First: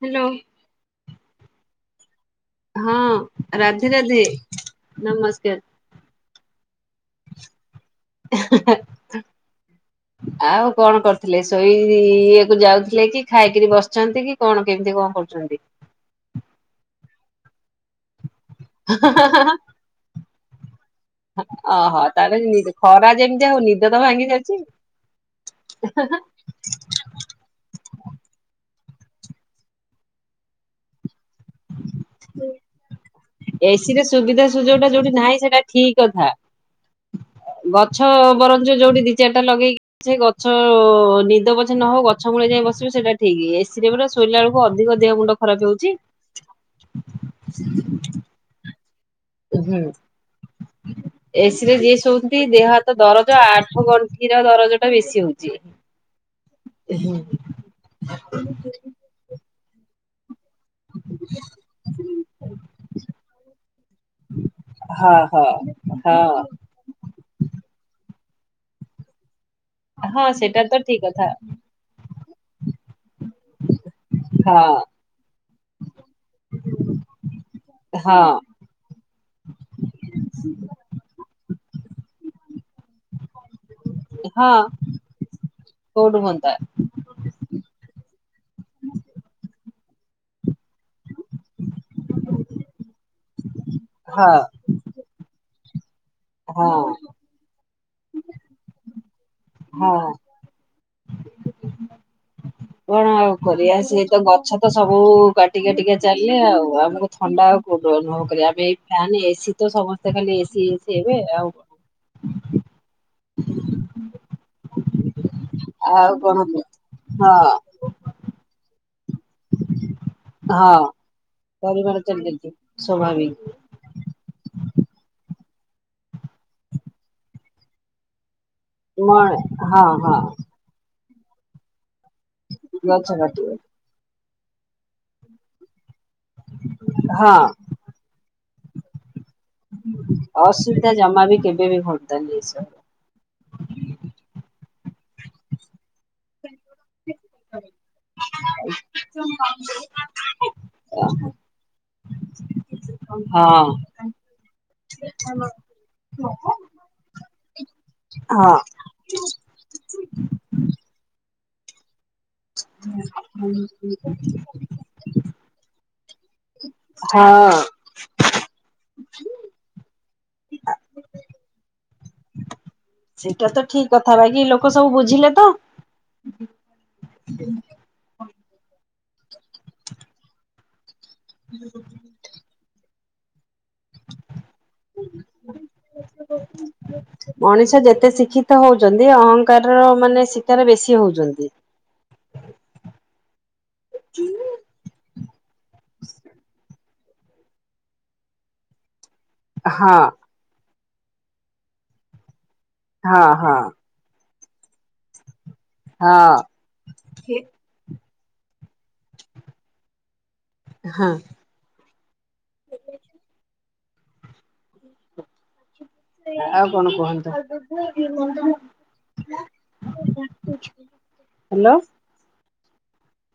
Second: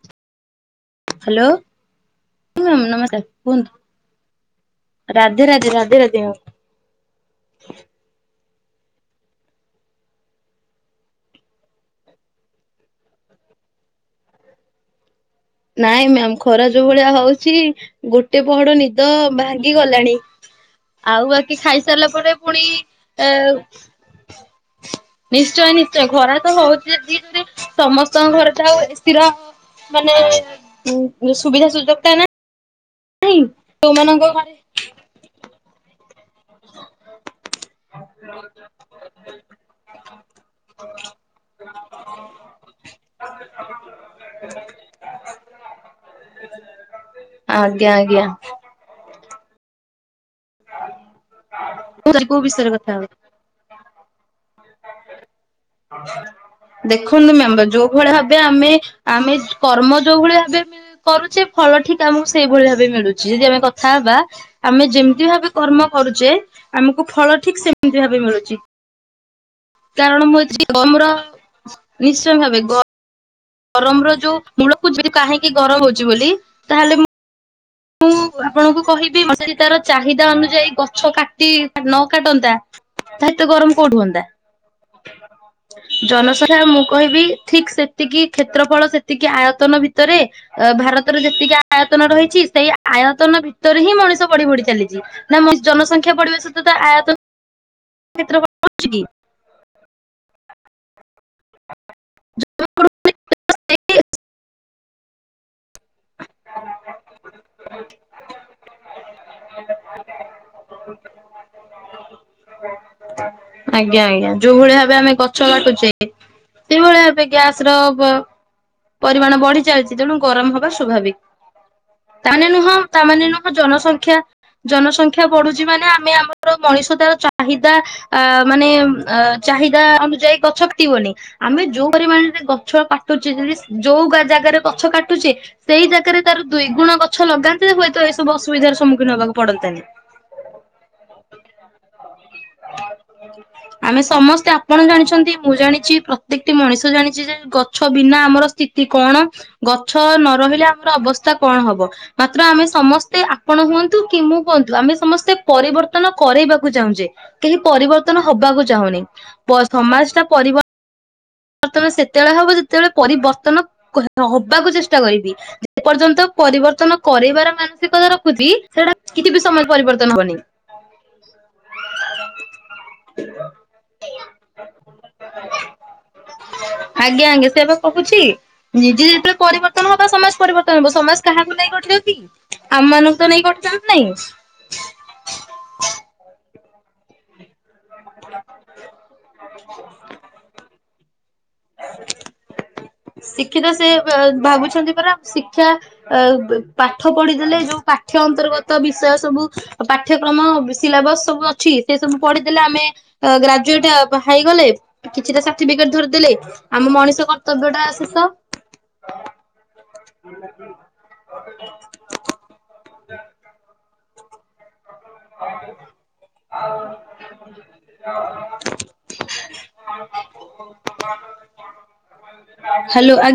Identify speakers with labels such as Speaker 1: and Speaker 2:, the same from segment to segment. Speaker 1: Hello.
Speaker 2: Hello. ନମସ୍କାର
Speaker 1: ହଁ ରାଧେ ରାଧେ
Speaker 2: କୁହନ୍ତୁ ରାଧେ
Speaker 1: ନମସ୍କାର।
Speaker 2: ରାଧେ ରାଧେ ରାଧେ। [inaudible]
Speaker 1: ଆଉ କଣ କରୁଥିଲେ ଶୋଇ ଇଏକୁ ଯାଉଥିଲେ କି ଖାଇକିରି ବସିଛନ୍ତି କି କଣ କେମିତି କଣ କରୁଛନ୍ତି।
Speaker 2: ନାଇଁ ମ୍ୟାାମ ଖରା ଯୋଉ ଭଳିଆ ହଉଛି ଗୋଟେ ପହଡ ନିଦ ଭାଙ୍ଗିଗଲାଣି। ଆଉ ବାକି
Speaker 1: ଓହୋ
Speaker 2: ଖାଇସାରିଲା ପରେ ପୁଣି
Speaker 1: ତାହେଲେ ଖରା
Speaker 2: ଏ
Speaker 1: ଯେମିତି ଆଉ ନିଦ ତ ଭାଙ୍ଗି ଯାଉଛି
Speaker 2: ନିଶ୍ଚୟ ନିଶ୍ଚୟ ଖରା ତ ହଉଛି ଦିରେ ସମସ୍ତଙ୍କ ଘରେ ତ ଆଉ ସ୍ଥିର ମାନେ ହୁଁ। ସୁବିଧା ସୁଜଗ ଟା ନା
Speaker 1: ଏସି ରେ ସୁବିଧା ସୁଯୋଗ ଟା ଯୋଉଠି ନାହିଁ ସେଟା ଠିକ କଥା ଗଛ ବରଞ୍ଚ ଯୋଉଠି ଦି ଚାରିଟା ଲଗେଇକିଛ ଗଛ ନିଦ ପଛେ ନହଉ ଗଛ ମୂଳେ ଯାଇ ବସିବେ ସେଇଟା ଠିକ। ଏସିରେ ବ ଶୋଇଲା ବେଳକୁ ଅଧିକ ଦେହ ମୁଣ୍ଡ ଖରାପ ହଉଛି।
Speaker 2: ଆଜ୍ଞା ଆଜ୍ଞା।
Speaker 1: ହୁଁ। ଏ ସି ରେ ଯିଏ
Speaker 2: କୋଉ
Speaker 1: ଶୁଉନ୍ତି ଦେହ
Speaker 2: ବିଷୟରେ କଥା
Speaker 1: ହାତ
Speaker 2: ହବା?
Speaker 1: ଦରଜ ଆଣ୍ଠୁ ଗଣ୍ଠିର ଦ
Speaker 2: ଦେଖନ୍ତୁ ମ୍ୟାମ୍ ଯୋଉ ଭଳି ଭବେ ଆମେ ଆମେ କର୍ମ ଯୋଉ ଭଳିଆ ବେ ଆମେ କରୁଚେ ଫଳ ଠିକ ଆମୁକୁ ସେଇଭଳି ଭାବେ ମିଳୁଚି। ଯଦି ଆମେ କଥା ହବା ଆମେ
Speaker 1: ହଁ
Speaker 2: ଯେମତି
Speaker 1: ହଁ
Speaker 2: ଭାବେ କର୍ମ କରୁଚେ
Speaker 1: ହଁ
Speaker 2: ଆମୁକୁ ଫଳ ଠିକ ସେମିତି ଭା ମିଳୁଚି। ଚି
Speaker 1: ହଁ
Speaker 2: କାରଣ ମୁଁ
Speaker 1: ସେଇଟା
Speaker 2: ଆଜି
Speaker 1: ତ ଠିକ
Speaker 2: ଗମର
Speaker 1: କଥା
Speaker 2: ନିଶ୍ଚୟ ଭାବେ ଗ ଗରମର ଯୋଉ
Speaker 1: ହଁ
Speaker 2: ମୂଳକୁ ଯେ କାହିଁକି ଗରମ ହଉଚି ବୋଲି ତାହେଲେ ମୁଁ ମୁଁ
Speaker 1: ହଁ
Speaker 2: ଆପଣଙ୍କୁ କହିବି ମଶାରି ତାର ଚାହିଦା ଅନୁଯାୟୀ ଗଛ କା ତି ନ କାଟନ୍ତା ତା ହେତ ଗରମ କୋଉଠୁ ହୁଅନ୍ତା?
Speaker 1: ହଁ କୋଉଠୁ ହୁଅନ୍ତା
Speaker 2: ଜନସଂଖ୍ୟା ମୁଁ କହିବି ଠିକ ସେତିକି କ୍ଷେତ୍ରଫଳ ସେତିକି ଆୟତନ ଭିତ ତରେ ଅ ଭାରତର ଯେତିକି ଆୟତନ ରହିଚି ସେଇ ଆୟତନ ଭିତରେ ହିଁ
Speaker 1: ହଁ
Speaker 2: ମଣିଷ ବଢ଼ି ବଢ଼ି ଚାଲିଚି ନାଁ ମି ଜନସଂ ଖ୍ୟା ବଢ଼ିବା ସହିତ
Speaker 1: ହଁ
Speaker 2: ତା ଆୟତ କ୍ଷେତ୍ର ଉ ଚି କି?
Speaker 1: ହଁ
Speaker 2: [inaudible]
Speaker 1: କଣ ଆଉ କରିବା ସିଏ ତ ଗଛ ତ ସବୁ କା ଟିକେ ଟିକେ ଚାଲିଲେ ଆଉ ଆମୁକୁ ଥଣ୍ଡା ଆଉ କୋଉତୁରୁ ଅନୁଭବ କରିବା ଆମେ ଏଇ ଫ୍ୟାନ୍ ଏ ଆଉ କଣ।
Speaker 2: ଆଜ୍ଞା ଆଜ୍ଞା ଯୋଉଭଳି ଭାବେ ଆମେ ଗଛ କାଟୁଚେ
Speaker 1: ଆଉ କଣ କୁହ?
Speaker 2: ସେଇଭଳିଆ ଏବେ
Speaker 1: ହଁ
Speaker 2: ଗ୍ୟାସ ର ବ ପରିମାଣ ବୁଢି ଚାଲିଚି ତେଣୁ ଗରମ ହବା
Speaker 1: ହଁ
Speaker 2: ସ୍ୱାଭାବିକ।
Speaker 1: ପରିବାର
Speaker 2: ତାନେ
Speaker 1: ଚାଲିଛି
Speaker 2: ନୁହଁ ତା ମାନେ
Speaker 1: ସ୍ୱାଭାବିକ
Speaker 2: ନୁହଁ ଜନସଂଖ୍ୟା ଜନସଂଖ୍ୟା ବଢ଼ୁଚି ମାନେ ଆମେ ଆମର ମଣିଷ ତାର ଚାହିଦା ଆ ମାନେ ଅ
Speaker 1: ମ-
Speaker 2: ଚାହିଦା
Speaker 1: ହଁ ହଁ
Speaker 2: ଅନୁଯାୟୀ ଗଛ କାଟିବନି ଆମେ ଯୋଉ ପରିମାଣରେ ଗଛ କାଟୁଚେ ଯଦି ସ୍ ଯୋଉ ଗା ଜାଗାରେ ଗଛ କାଟୁଚେ ସେଇ ଜା କାଳେ ତାର ଦୁଇ ଗୁଣ ଗଛ
Speaker 1: ହଁ
Speaker 2: ଲଗାନ୍ତେ ହୁଏତ ଏଇ ସବୁ ଅସୁବିଧାର ସମ୍ମୁ
Speaker 1: ଅସୁବିଧା ଜମା ବି କେବେ ବି ହୁଅନ୍ତାନି ଏସବୁ।
Speaker 2: ଆମେ ସମସ୍ତେ ଆପଣ ଜାଣିଛନ୍ତି। ମୁଁ ଜାଣିଛି ପ୍ରତ୍ୟେକ କ ମଣିଷ ଜାଣିଛି ଯେ ଗଛ ବିନା ଆମର ସ୍ଥିତି କଣ। ଗଛ ନ ରହିଲେ ଆମର ଅବସ୍ଥା କଣ ହବ। ମାତ୍ର ଆମେ ସମସ୍ତେ ଆପଣ
Speaker 1: ହଁ।
Speaker 2: ହୁଅନ୍ତୁ ତୁ କି ମୁଁ କୁହନ୍ତୁ। ଆମେ ସମସ୍ତେ ପରିବର୍ତ୍ତନ କରରେଇବାକୁ ଚାହୁଁଛେ। କେହି ପରିବର୍ତ୍ତନ
Speaker 1: ହଁ
Speaker 2: ହବାକୁ ଚାହୁଁନି। ସମାଜ ଟା ପରିବର୍ତ ବର୍ତ୍ତମାନ ସେ ଯେତେବେଳେ ହବ ଯେତେବେଳେ ପରିବର୍ତ୍ତନ କ ହବାକୁ ଚେଷ୍ଟା କରିବି। ପର୍ଯ୍ୟନ୍ତ। ପରିବର୍ତ୍ତନ
Speaker 1: ହଁ।
Speaker 2: କରାଇବାର ମାନସିକତା ରଖୁଛି। ସେଟା କିଛି ବି ସମୟ ପରିବର୍ତ୍ତନ ହବନି।
Speaker 1: ସେଇଟା ତ ଠିକ କଥା ବାକି ଲୋକ ସବୁ ବୁଝିଲେ ତ
Speaker 2: ଆଜ୍ଞା ଆଜ୍ଞା ସେ ଏବେ କହୁଛି। ନିଜେଯେବେ ପରିବର୍ତ୍ତନ ହବ। ସମାଜ ପରିବର୍ତ୍ତନ ହବ। ସମାଜ କାହାକୁ ନାଇ କରି କି ଆମ ମାନଙ୍କୁ। ତ ନେଇ କ ତାନାଇଁ [unintelligible]
Speaker 1: ମଣିଷ ଆ ଯେତେ ଶିକ୍ଷିତ ହଉଛନ୍ତି। ଅହଂଙ୍କାର ର ମାନେ ଶିକାର ବେଶୀ ହଉଛି। ଜଲ୍ଦୀ।
Speaker 2: [unintelligible] ଶିକ୍ଷିତ ସେ ପେ ଭାବୁଛନ୍ତି ପରା ଶିକ୍ଷାଅ ପାଠ ପଢିଦେଲେ ଯୋଉ ପାଠ୍ୟ ଅନ୍ତର୍ଗତ ବି ବିଷୟ ସବୁ
Speaker 1: ହଁ
Speaker 2: ପାଠ୍ୟକ୍ରମ ବି ସିଲାବସ୍ ସବୁ ଅଛି ସେ ସବୁ ପଢି ହେଲେ ଆମେ
Speaker 1: ହଁ ହଁ
Speaker 2: ଗ୍ରାଜୁଏଟ୍ ଆ ବା ହେଇଗଲେ କିଛିଟା ପିକଟ୍ ଧରିଦେଲେ
Speaker 1: ହଁ
Speaker 2: ଆମ ମଣିଷ କର୍ତ୍ତବ୍ୟ ସ [unintelligible]
Speaker 1: ହଁ।
Speaker 2: [unintelligible]
Speaker 1: ଆଉ କଣ କୁହନ୍ତୁ। [unintelligible] ହ୍ୟାଲୋ।
Speaker 2: ହ୍ୟାଲୋ ଆ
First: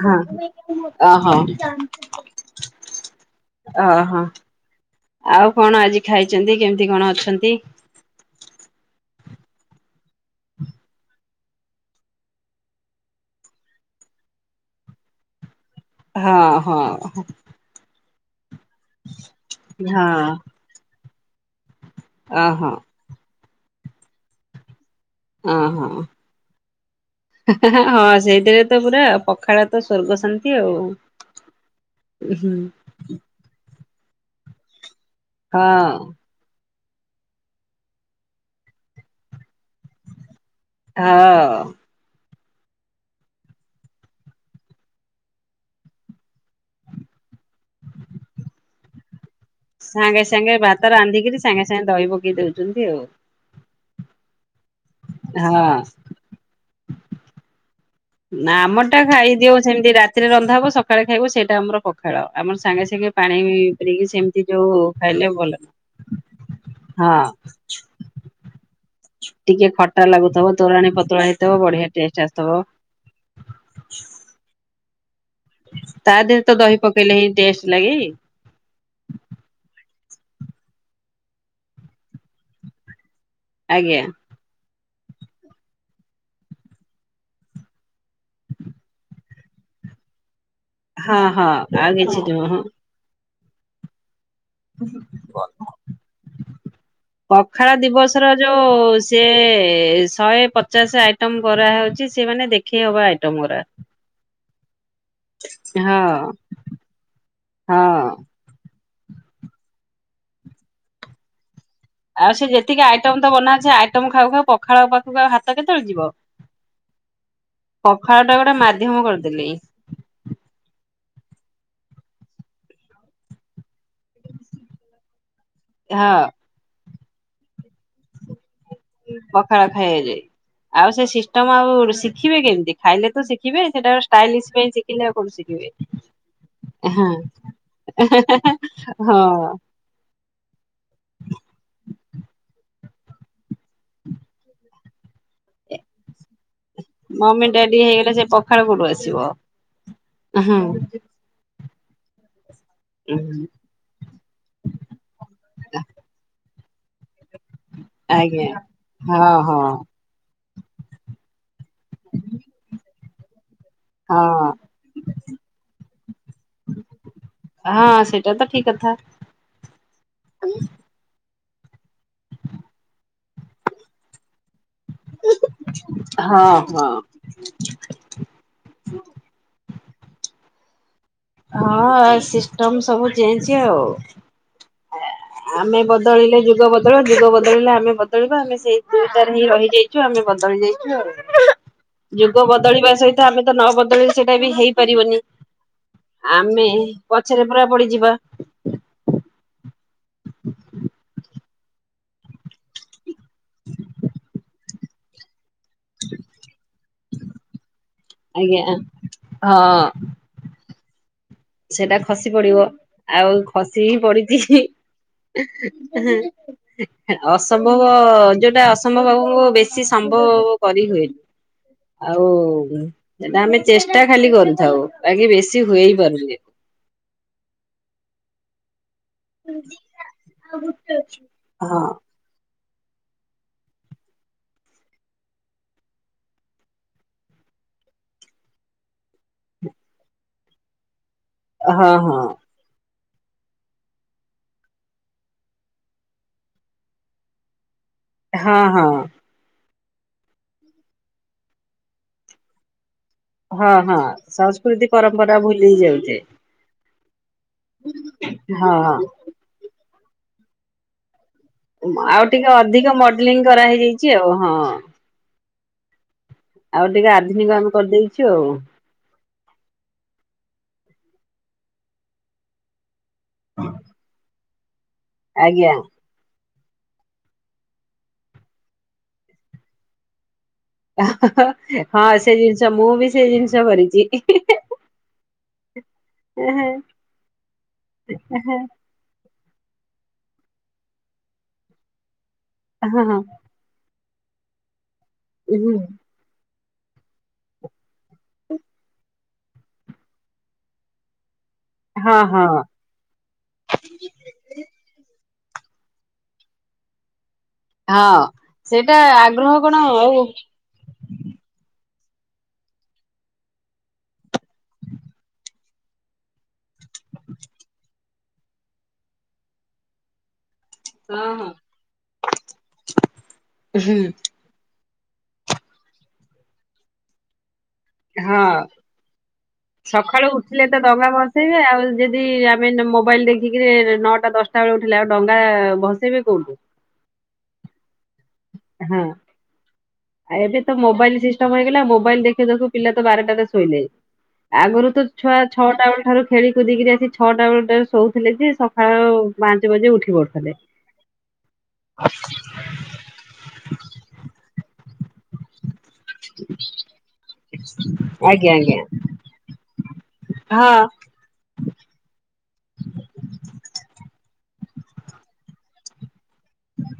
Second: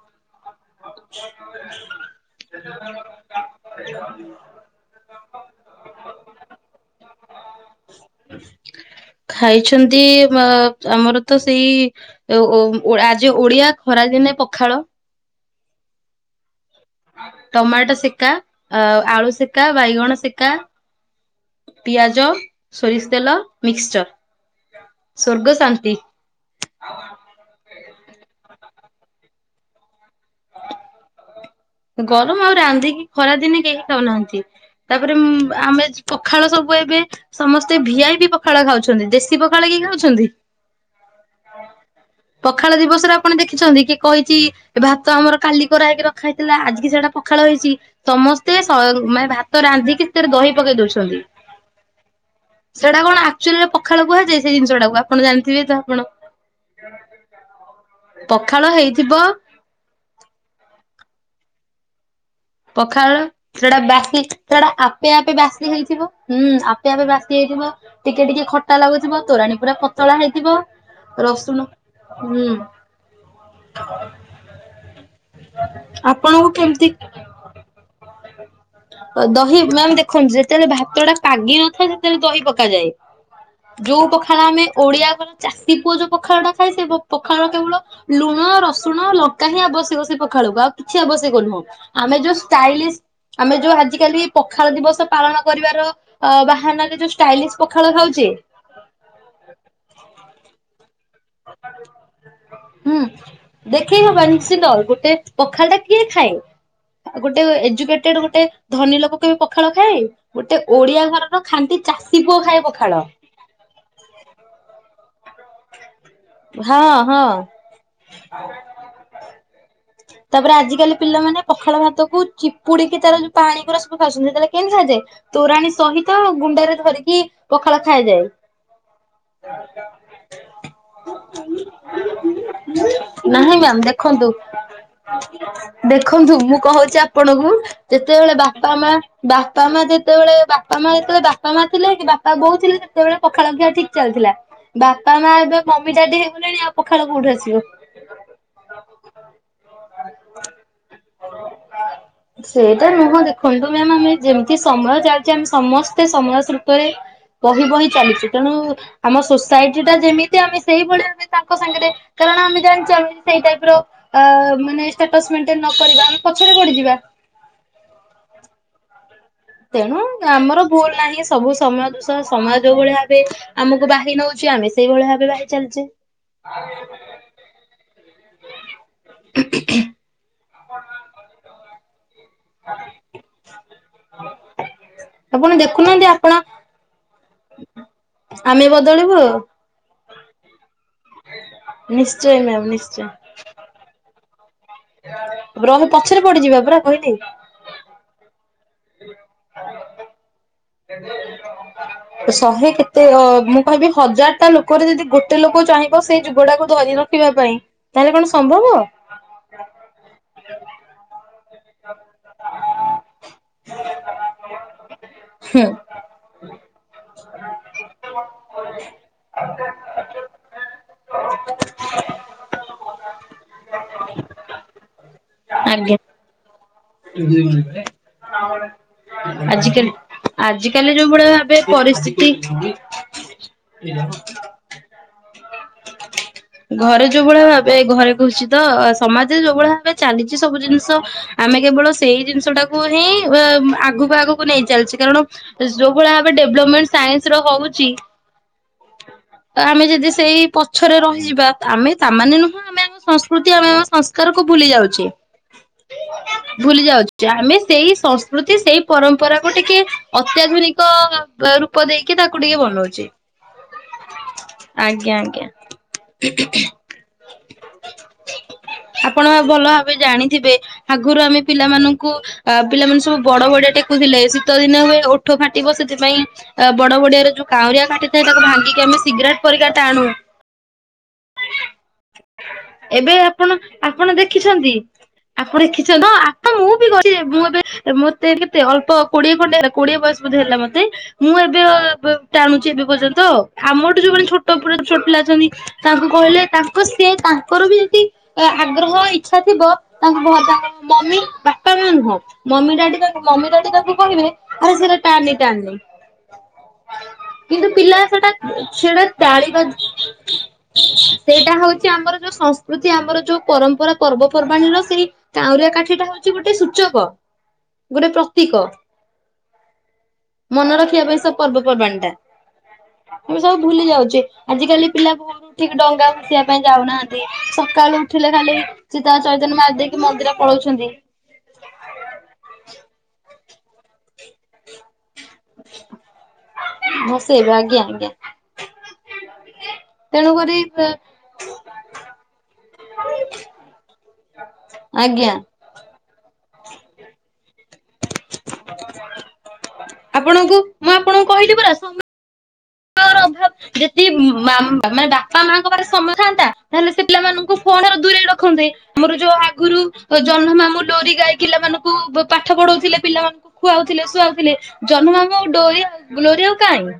Speaker 1: [unintelligible] ହ ଓ ହ ଓ ହ [unintelligible] ଆଉ କଣ ଆଜି ଖାଇଛନ୍ତି। କେମତି କଣ ଣ ଅଛନ୍ତି।
Speaker 2: ଖାଇଛନ୍ତି ଅ ଆମର ତ ସେଇ ଓଓ ଆଜି ଓଡିଆ ଖରାଦିନେ ପଖାଳ।
Speaker 1: ହଁ ହଁ।
Speaker 2: କା ଅ ଆଳୁ ସେିକା
Speaker 1: ହଁ
Speaker 2: ବାଇଗଣ ସେକା। ପିଆଜ।
Speaker 1: ଓହୋ
Speaker 2: ସୋରିଷ୍ ତେଲ। ମିକ୍ସ୍ଚର୍। ସୋରଗ୍
Speaker 1: ଓହୋ।
Speaker 2: ଶାନ୍ତି।
Speaker 1: ହଁ ସେଇଥିରେ ତ ପୁରା ପଖାଳ ତ ସୋର୍ଗ ଶାନ୍ତି ଆଉ।
Speaker 2: ଗରମ
Speaker 1: ହୁଁ
Speaker 2: ଆଉ ରାନ୍ଧିକି ଖରା ଦିନେ କେହି। ଖାଉନାହାନ୍ତି। ତାପରେ ମୁ ଆମେ
Speaker 1: ହଁ
Speaker 2: ପଖାଳ ସବୁ। ତ ଏବେ ସମସ୍ତେ ଭିଆଇପି ପଖାଳ ଖାଉଛନ୍ତି। ଦେଶୀ ପଖା
Speaker 1: ହଁଅଁ।
Speaker 2: ପଖାଳ ଦିବସରେ ଆପଣ ଦେଖିଛନ୍ତି କି କହିଛି ଭାତ ଆମର କାଲି କରା ହେକି ରଖା ହେଇଛି। ଥିଲା ଆଜିିକି ସେଟା ପଖାଳ ହେଇଛି। ସମସ୍ତେ ସ ମ ଭାତ ରାନ୍ଧିକି
Speaker 1: ସାଙ୍ଗେ
Speaker 2: ସେଥିରେ ଦହି
Speaker 1: ସାଙ୍ଗେ
Speaker 2: ପକେଇ
Speaker 1: ଭାତ
Speaker 2: ଦଉଛନ୍ତି।
Speaker 1: ରାନ୍ଧିକିରି। ସାଙ୍ଗେ ସାଙ୍ଗେ ଦହି ପକେଇ ଦଉଛନ୍ତି ଆଉ।
Speaker 2: ଖଳକୁୁହା ଯେ ସେ ଜିନିଷ ଟାକୁ ଆପଣ ଜାଣିଥିବେ।
Speaker 1: ହଁ।
Speaker 2: ତ ଆପଣ ପଖାଳ
Speaker 1: ଆମ ଟା
Speaker 2: ହେଇଥିବ
Speaker 1: ଖାଇଦିଅଉ ସେମିତି। ରାତିରେ ରନ୍ଧା ହବ ସକାଳେ ହେଉ ସେଟା ଆମର ପ
Speaker 2: ପଖାଳ ସେଟା ବାସି
Speaker 1: ସେମିତି
Speaker 2: ସେଟା
Speaker 1: ଯୋଉ
Speaker 2: ଆପେ
Speaker 1: ଖାଇଲେ
Speaker 2: ଆପେ
Speaker 1: ଭଲ
Speaker 2: ବାସି
Speaker 1: ନୁହଁ।
Speaker 2: ହେଇଯିବ। ହୁଁ ଆପେ ଆପେ
Speaker 1: ହଁ।
Speaker 2: ବାସି ହେଇଯିବ। ଟିକେ ଟିକେ ଖ
Speaker 1: ଟିକେ ଖଟା ଲାଗୁଥିବ ତୋରାଣୀ ପତଳା
Speaker 2: ରସୁଣ
Speaker 1: ହେଇଥିବ ବଢିଆ ଟେଷ୍ଟ
Speaker 2: ହୁଁ
Speaker 1: ଆସଥିବ।
Speaker 2: ଆପଣଙ୍କୁ କେମିତି
Speaker 1: ହିଁ ଟେଷ୍ଟ ଲାଗେ।
Speaker 2: ମାମ୍ ଦେଖନ୍ତୁ ଯେତେବେଳେ ଭାତ ଟା ପାଗି ନଥାଏ। ସେତେବେଳେ ଦହି ପକାଯାଏ।
Speaker 1: ଆଜ୍ଞା
Speaker 2: ଯଉ ପଖାଳ ଆମେ। ଓଡିଆ ଘର ଚାଷୀ ପୁଅ ଯୋଉ ପଖାଳ ଟା ଖାଏ। ସେ ପଖାଳ କେବଳ ଲୁଣ ରସୁଣ ଲଙ୍କା ହିଁ ଆବଶ୍ୟକ। ସେପ ଖାଳକୁ ଆଉ କିଛି
Speaker 1: ହଁ
Speaker 2: ଆବଶ୍ୟକ
Speaker 1: ହଁ
Speaker 2: ନୁହଁ।
Speaker 1: ଆଉ
Speaker 2: ଆମେ
Speaker 1: କିଛି
Speaker 2: ଯୋଉ ଷ୍ଟାଇଲିଶ ଆମେ ଯୋଉ ଆଜିକାଲି। ପଖାଳ ଦିବସ ପାଳନ
Speaker 1: ପ
Speaker 2: କରିବାର ଅ ବାହାନାରେ ଯୋଉ ଷ୍ଟାଇଲିଶ
Speaker 1: ପଖାଳ ଦିବସ
Speaker 2: ଖାଉଛେ
Speaker 1: ର ଯୋଉ ସିଏ ଶହେ ପଚାଶ ଆ ଟମ୍ କରା ହେଉଛି। ସେମାନେ ଦେଖେଇ ହବା ଆଇଟମ ରା
Speaker 2: ସେ ଜଲ୍ଦୀ ପଖାଳ ଟା କିଏ ଖାଏ ଗୋଟେ ଏଜୁକେଟେଡ
Speaker 1: ହଁ।
Speaker 2: ଗୋଟେ ଧନୀ ଲୋକ କେ ପଖାଳ ଖାଏ ଗୋଟେ ଓଡିଆ ଘରର ଖାଣ୍ଟି ଚାଷୀ
Speaker 1: ଆଉ
Speaker 2: ପୁଅ
Speaker 1: ସେ
Speaker 2: ଖାଏ
Speaker 1: ଯେତିକି
Speaker 2: ପଖାଳ
Speaker 1: ଆଇଟମ ତ ବନାଉଛି ଆଇଟମ ଖାଉ ଖାଉ ପଖାଳଖ ହାତ କେତେବେଳେ ଯିବ।
Speaker 2: ହଁ ହଁ
Speaker 1: ପଖାଳ ଟା ଗୋଟେ ମାଧ୍ୟମ କରିଦେଲି
Speaker 2: ତାପରେ ଆଜିିକାଲି ପିଲାମାନୋନେ ପଖାଳ ଭାତକୁ ଚିପୁଡିକି ତାର ଯୋଉ ପାଣିିକର ସବୁ ଖାଉଛନ୍ତି ସେ ତାେଲେ କେମିତି ଖାଇଯାଏ ତୋରାଣୀ
Speaker 1: ହଁ
Speaker 2: ସହିତ ଗୁଣ୍ଡରେ ଧରିକି କି
Speaker 1: ପଖାଳ ଖାଇ ଯାଇଏ ଆ ଖାଇଲେ ତ
Speaker 2: ନହିଁ
Speaker 1: ଶିଖିବେ
Speaker 2: ମାମ
Speaker 1: ସେଟା
Speaker 2: ଦେଖନ୍ତୁ
Speaker 1: ଷ୍ଟାଇଲିଶ ପାଇଁ ଶିଖିଲେ ଆଉ କୋଉଠୁ ଶିଖିବେ।
Speaker 2: ଦେଖନ୍ତୁ ମୁଁ କହୁଛି ଆପଣଙ୍କୁ ଯେତେବେଳେ ବାପା ମା
Speaker 1: ହଁ
Speaker 2: ବାପା ମା ଯେତେବେଳେ ବାପା ମା ଯେତେବେଳେ ବାପା ମା ଥିଲେ କି ବାପା ବୋଉଥିଲେ ସେତେବେଳେ ପଖାଳଖିଆ ଠିକ ଚାଲିଥିଲା ବାପା ମା ଏବେ ମମି ଡାଡି ହେଇଗଲେଣି ଆଉ ପଖାଳ କୋଉଠୁ
Speaker 1: ମମି
Speaker 2: ଆସିବ।
Speaker 1: ଡାଡି ହେଇଗଲେ ସେ ପଖାଳ କୋଠୁ ଆସିବ।
Speaker 2: ସେଇଟା ନୁହଁ ଦେଖନ୍ତୁ ମ୍ୟାମ୍ ଆମେ ଯେମିତି ସମୟ ଚାଲିଛେ ଆମେ ସମସ୍ତେ ସମୟ ଉପରେ ବହି ବହି ଚାଲିଛି
Speaker 1: ଆଜ୍ଞା
Speaker 2: ତେଣୁ ଆମ
Speaker 1: ହଁ ହଁ।
Speaker 2: ସୋସାଇଟି ଟା ଯେମିତି ଆମେ ସେଇଭଳି ଆମେ ତାଙ୍କ ସାଙ୍ଗରେ କାରଣ ଆମେ ଜାଣିଛ ଆମେ ସେଇଟ
Speaker 1: ହଁ।
Speaker 2: ନ କରିବା ଆମେ
Speaker 1: ହଁ
Speaker 2: ପଛରେ
Speaker 1: ସେଇଟା ତ ଠିକ କଥା।
Speaker 2: ପଡିଯିବା। ତେଣୁ ଆମର ଭୁଲ ନାହିଁ ସବୁ ସମୟ ଦୂଷ ସମୟ ଯୋଉ ଭଳି ଭାବେ ଆମକୁ ବାହି ନଉଛିେ ଆମେ ସେଇଭଳି ଭାବେ ଭାଇ ଚାଲିଛେ।
Speaker 1: ହଁ ହଁ।
Speaker 2: [inaudible] ହଁ।
Speaker 1: ହଁ ସିଷ୍ଟମ ସବୁ ଚେଞ୍ଜ ଆଉ
Speaker 2: ଆପଣ
Speaker 1: ଆମେ
Speaker 2: ଦେଖୁନାହାନ୍ତି ଆପଣ
Speaker 1: ବଦଳିଲେ ଯୁଗ ବଦଳିବ ଯୁଗ ବ ବଦଳିଲେ ଆମେ ବଦଳିବା ଆମେ ସେଇ ଦୁଇଟାରେ ହିଁ ରହିଯାଇଛୁ ଆମେ ବଦଳିହାଇଛ
Speaker 2: ନିଶ୍ଚୟ
Speaker 1: ଯୁଗ
Speaker 2: ମ୍ୟାମ୍
Speaker 1: ବଦଳିବା ସହିତ ଆମେ ତ ନ ବଦଳି ସେଇଟା ବି ହେଇ
Speaker 2: ରହିଥାଅ
Speaker 1: ଆମେ ପଛରେ ପୁରା ପଡିଯିବା।
Speaker 2: [unintelligible] [unintelligible] ଶହେ କେତେ ଅ ମୁଁ କହିବି ହଜାରଟା ଲୋକରେ ଯଦି ଗୋଟେ ଲୋକ ଚାହିଁବ ସେଇଯୁଗୁଡାକ ଧରି ରଖିବା ପାଇଁ ତାହେଲେ କଣ
Speaker 1: ଆଜ୍ଞା
Speaker 2: ସମ୍ଭବ?
Speaker 1: ହଁ ସେଟା ଖସି ପଡିବ ଆଉ ଖସି ହିଁ ପଡିଛି
Speaker 2: ହୁଁ।
Speaker 1: ଅସମ୍ଭବ ଯୋଉଟା ଅସମ୍ଭବ ହବ ବେଶୀ ସମ୍ଭବ କରି ହୁଏନି, ଆଉ ସେଟା ଆମେ ଚେଷ୍ଟା ଖାଲି କରୁଥାଉ ବାାକି ବେଶୀ ହୁଏଇ ପାରୁନି
Speaker 2: [unintelligible] ଆଜିିକାଲି ଆଜିକାଲି ଯୋଉ ଭଳି ଭାବେ
Speaker 1: ହଁ
Speaker 2: ପରିସ୍ଥିତି ଘରେ ଯୋଉ ଭଳିଆ ଭାବେ ଘରେ କସିଛି ତ ସମାଜରେ ଯୋଉ ଭଳି ଭାବେ ଚାଲିଛି ସବୁ ଜିନିଷ ଆମେ କେବଳ
Speaker 1: ହଁ ହଁ
Speaker 2: ସେଇ ଜିନିଷ ଟାକୁ ହିଁ ଆଗକୁ ଆଗକୁ ନେଇ ଚାଲିଛି କାରଣ ଯୋଉ ଭଳି ଭାବେ ଡେଭଲପମେଣ୍ଟ ସାଇନ୍ସ ର ହଉଛି
Speaker 1: ହଁ ହଁ।
Speaker 2: ଆମେ ଯଦି ସେଇ ପଛରେ ରହିଯିବା ଆମେ ତାମାନେେ ନୁହଁ ଆମେ ଆମ ସଂସ୍କୃତି ଆମେ
Speaker 1: ହଁ
Speaker 2: ଆମ
Speaker 1: ହଁ
Speaker 2: ସଂସ୍କାରକୁ ଭୁଲି
Speaker 1: ସଂସ୍କୃତି
Speaker 2: ଯାଉଛେ।
Speaker 1: ପରମ୍ପରା ଭୁଲି ଯାଉଛେ
Speaker 2: ଭୁଲି ଯାଉଛି। ଆମେ ସେଇ ସଂସ୍କୃତି ସେଇ
Speaker 1: ହଁ
Speaker 2: ପରମ୍ପରାକୁ ଟିକେ ଅତ୍ୟାଧୁନିକ ରୂପ ଦେଇକି
Speaker 1: ଆଉ
Speaker 2: ତାକୁ
Speaker 1: ଟିକେ ଅଧିକ
Speaker 2: ବନଉଛେ।
Speaker 1: ମଡେଲିଂ କରାହେଇଯାଇଛି ଆଉ, ହଁ
Speaker 2: ଆଜ୍ଞା ଆଜ୍ଞା
Speaker 1: ଆଉ ଟିକେ ଆଧୁନିକ ଆମେ କରିଦେଇଛୁ ଆଉ।
Speaker 2: ଆପଣ ଭଲ ଭାବେ ଜାଣିଥିବେ ଆଗରୁ ଆମେ ପିଲାମାନଙ୍କୁ ଅ ପିଲାମାନେ ସବୁ ବଡ ବଡଆ ଟେକୁଥିଲେ ଶୀତଦିନେ ଓଠ
Speaker 1: ଆଜ୍ଞା
Speaker 2: ଫାଟିବ ସେଥିପାଇଁ ବଡ ବଡିଆରେ ଯୋଉ କାଉରିଆ କାଠିଥାଏ ତାକୁ ଭାଙ୍ଗିକି ଆମେ ସିଗରେଟ୍ ପରି କା ଟାଣୁ।
Speaker 1: ହଁ ସେ ଜିନିଷ ମୁଁ ବି
Speaker 2: ଏବେ
Speaker 1: ସେ
Speaker 2: ଆପଣ
Speaker 1: ଜିନିଷ କରିଛି।
Speaker 2: ଆପଣ ଦେଖିଛନ୍ତି ଆପଣ ଦେଖିଛନ୍ତି ହଁ ମୁଁ ବି କରିଛି ମୁଁ ଏବେ ମତେ କେତେ ଅଳ୍ପ କୋଡିଏ ଖଣ୍ଡେ କୋଡିଏ ବୟସ ବୋଧେ ହେଲା ମତେ, ମୁଁ ଏବେ ଟାଣୁଛି ଏବେ
Speaker 1: ହଁ
Speaker 2: ପର୍ଯ୍ୟନ୍ତ, ଆମର ମାନେ ଯେଉ ଛୋଟ ଉପରେ ଛୋଟ ପିଲା ଅଛନ୍ତି ତାଙ୍କୁ କହିଲେ ତା ସିଏ ତାଙ୍କର ବି ଯଦି ଅ ଆଗ୍ରହ ହେଇ ଇଚ୍ଛା ଥିବ ତାଙ୍କୁ [unintelligible] ମମି ବାପା ନୁହଁ
Speaker 1: ହଁ
Speaker 2: ମମି ଡାଡି ତା ମମି ଡାଡି ତାକୁ କହିବେ ଆରେ ସେଇଟା ଚାଲି କିନ୍ତୁ ପିଲା
Speaker 1: ହଁ।
Speaker 2: ସେଟା
Speaker 1: ସେଇଟା
Speaker 2: ସେଟା
Speaker 1: ଆଗ୍ରହ
Speaker 2: ତାଳିିବା
Speaker 1: କଣ ଆଉ ହଁ
Speaker 2: ସେଇଟା ହଉଛି ଆମର ଯୋଉ ସଂସ୍କୃତି ଆମର ଯୋଉ ପରମ୍ପରା ପର୍ବପର୍ବାଣିର ସେଇ କାଉରିଆ କାଠିଟା ହଉ ଛି ଗୋଟେ ସୁ ଶୁଭ ଗୋଟେ ପ୍ର ତି କ ମନେ ରଖିବା ପାଇଁ
Speaker 1: ହଁ
Speaker 2: ସବୁ ପର୍ବପର୍ବାଣୀ ଟା ଆମେ ସବୁ ଭୁଲି ଯାଉଛେ ଆଜିକାଲି ପିଲା ବହୁ ଠିକ ଡଙ୍ଗା ଭସେଇବା ପାଇଁ ଯାଉନାହାନ୍ତି। ସକାଳୁ ଉଠିଲେ ଖାଲି
Speaker 1: ହଁ।
Speaker 2: ଚିତା ଚୈତନ ମାରିଦେଇକି ମନ୍ଦିର ପଳଉଛନ୍ତି।
Speaker 1: ଥିଲେ ଆଉ ଯଦି ଆମେ ମୋବାଇଲ ଦେଖିକିରି ନଅଟା ଦଶ ସତେବେଳେ ଉଠିଲେ ଆଉ ଡଙ୍ଗା ଭସେଇବେ କୋଉଠୁ
Speaker 2: ଭସେଇବେ ଆଜ୍ଞା ଆଜ୍ଞା
Speaker 1: ହଁ ଆ
Speaker 2: ତେଣୁକରି
Speaker 1: ଏବେ ତ ମୋବାଇଲ ସିଷ୍ଟମ ହେଇଗଲା ମୋବାଇଲ ଦେଖି ଦେଖୁ ପିଲା ତ ବାରଟା ରେ ଶୋଇଲେ ଆଗରୁ ତ
Speaker 2: ଆଜ୍ଞା
Speaker 1: ଛୁଆ ଛଅଟା ବେଳ ଠାରୁ ଖେଳିକୁଦି କିରି ଆସି ଛଅଟା ବେଳେ କହୁଥିଲେ ଯେ ସକାଳ ପାଞ୍ଚ ବଜେ ଉଠି ପଡୁଥିଲେ।
Speaker 2: ଆପଣଙ୍କୁ ମୁଁ ଆପଣଙ୍କୁ କହିଲି ପରା ସ ହଁ ଭାବ ଯେଦି ଆ ମାନେ [unintelligible] ବାପା ମାଙ୍କ ପାଖରେ ସମୟ ଥାନ୍ତା ତାହେଲେ ସେ ପିଲାମାନଙ୍କୁ ଫୋନରେ ଦୂରେଇ
Speaker 1: ଆଜ୍ଞା
Speaker 2: ରଖନ୍ତେ
Speaker 1: ଆଜ୍ଞା
Speaker 2: ଆମର ଯୋଉ ଆଗରୁ ଜହ୍ନ
Speaker 1: ହଁ
Speaker 2: ମାମୁଁ ଲୋରି ଗାଈ ପିଲାମାନଙ୍କୁ ପାଠ ପଢଉଥିଲେ ପିଲାମାନଙ୍କୁ ଖୁଆଉଥିଲେ ଶୁଆଉଥିଲେ ଜହ୍ନମାମୁ ଡୋରି ଆଉ ଲୋରି ଆଉ କାହିଁ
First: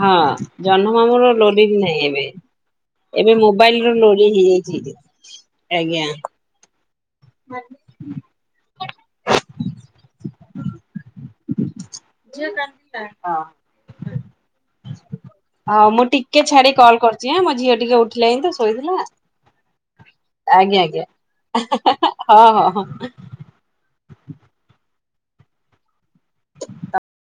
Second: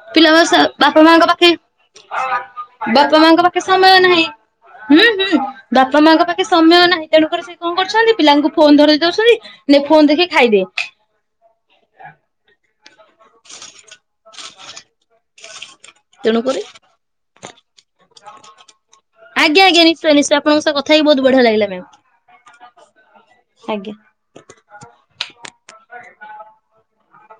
Speaker 1: ହଁ
Speaker 2: ପିଲା
Speaker 1: ଜହ୍ନ
Speaker 2: ବାପା ମାଙ୍କ
Speaker 1: ମାମୁଁର
Speaker 2: ପାଖେ
Speaker 1: ଲୋଡିଂ ନାହିଁ ଏବେ।
Speaker 2: ବାପା
Speaker 1: ଏବେ
Speaker 2: ମାଙ୍କ ପାଖେ
Speaker 1: ମୋବାଇଲ ର
Speaker 2: ସମୟ ନାହିଁ
Speaker 1: ଲୋଡିଂ ହେଇଯାଇଛି
Speaker 2: ହୁଁ ହୁଁ ବାପା
Speaker 1: ଆଜ୍ଞା
Speaker 2: ମାଙ୍କ ପାଖେ ସମୟ ନାହିଁ ତେଣୁକରି ସେ କଣ କରୁଛନ୍ତି ପିଲାଙ୍କୁ ଫୋନ ଧରେଇ ଦଉଛନ୍ତି ନେ ଫୋନ ଦେଖି ଖାଇଦେ
Speaker 1: ଯେ [unintelligible] ହଁ ହଉ ମୁଁ ଟିକେ
Speaker 2: ତେଣୁକରି
Speaker 1: ଛାଡି କଲ କରୁଛି ହାଁ ମୋ ଝିଅ ଟିକେ ଉଠିଲାଣି ତ ଶୋଇଥିଲା
Speaker 2: ଆଜ୍ଞା ଆଜ୍ଞା ନିଶ୍ଚୟ ନିଶ୍ଚୟ ଆପଣଙ୍କ ସହ
Speaker 1: ଆଜ୍ଞା
Speaker 2: କଥା ହେଇକି ବହୁତ ବଢିଆ ଲାଗିଲା ମ୍ୟାମ
Speaker 1: ଆଜ୍ଞା ହଁ ହଁ
Speaker 2: ଆଜ୍ଞା। [unintelligible]
Speaker 1: ହ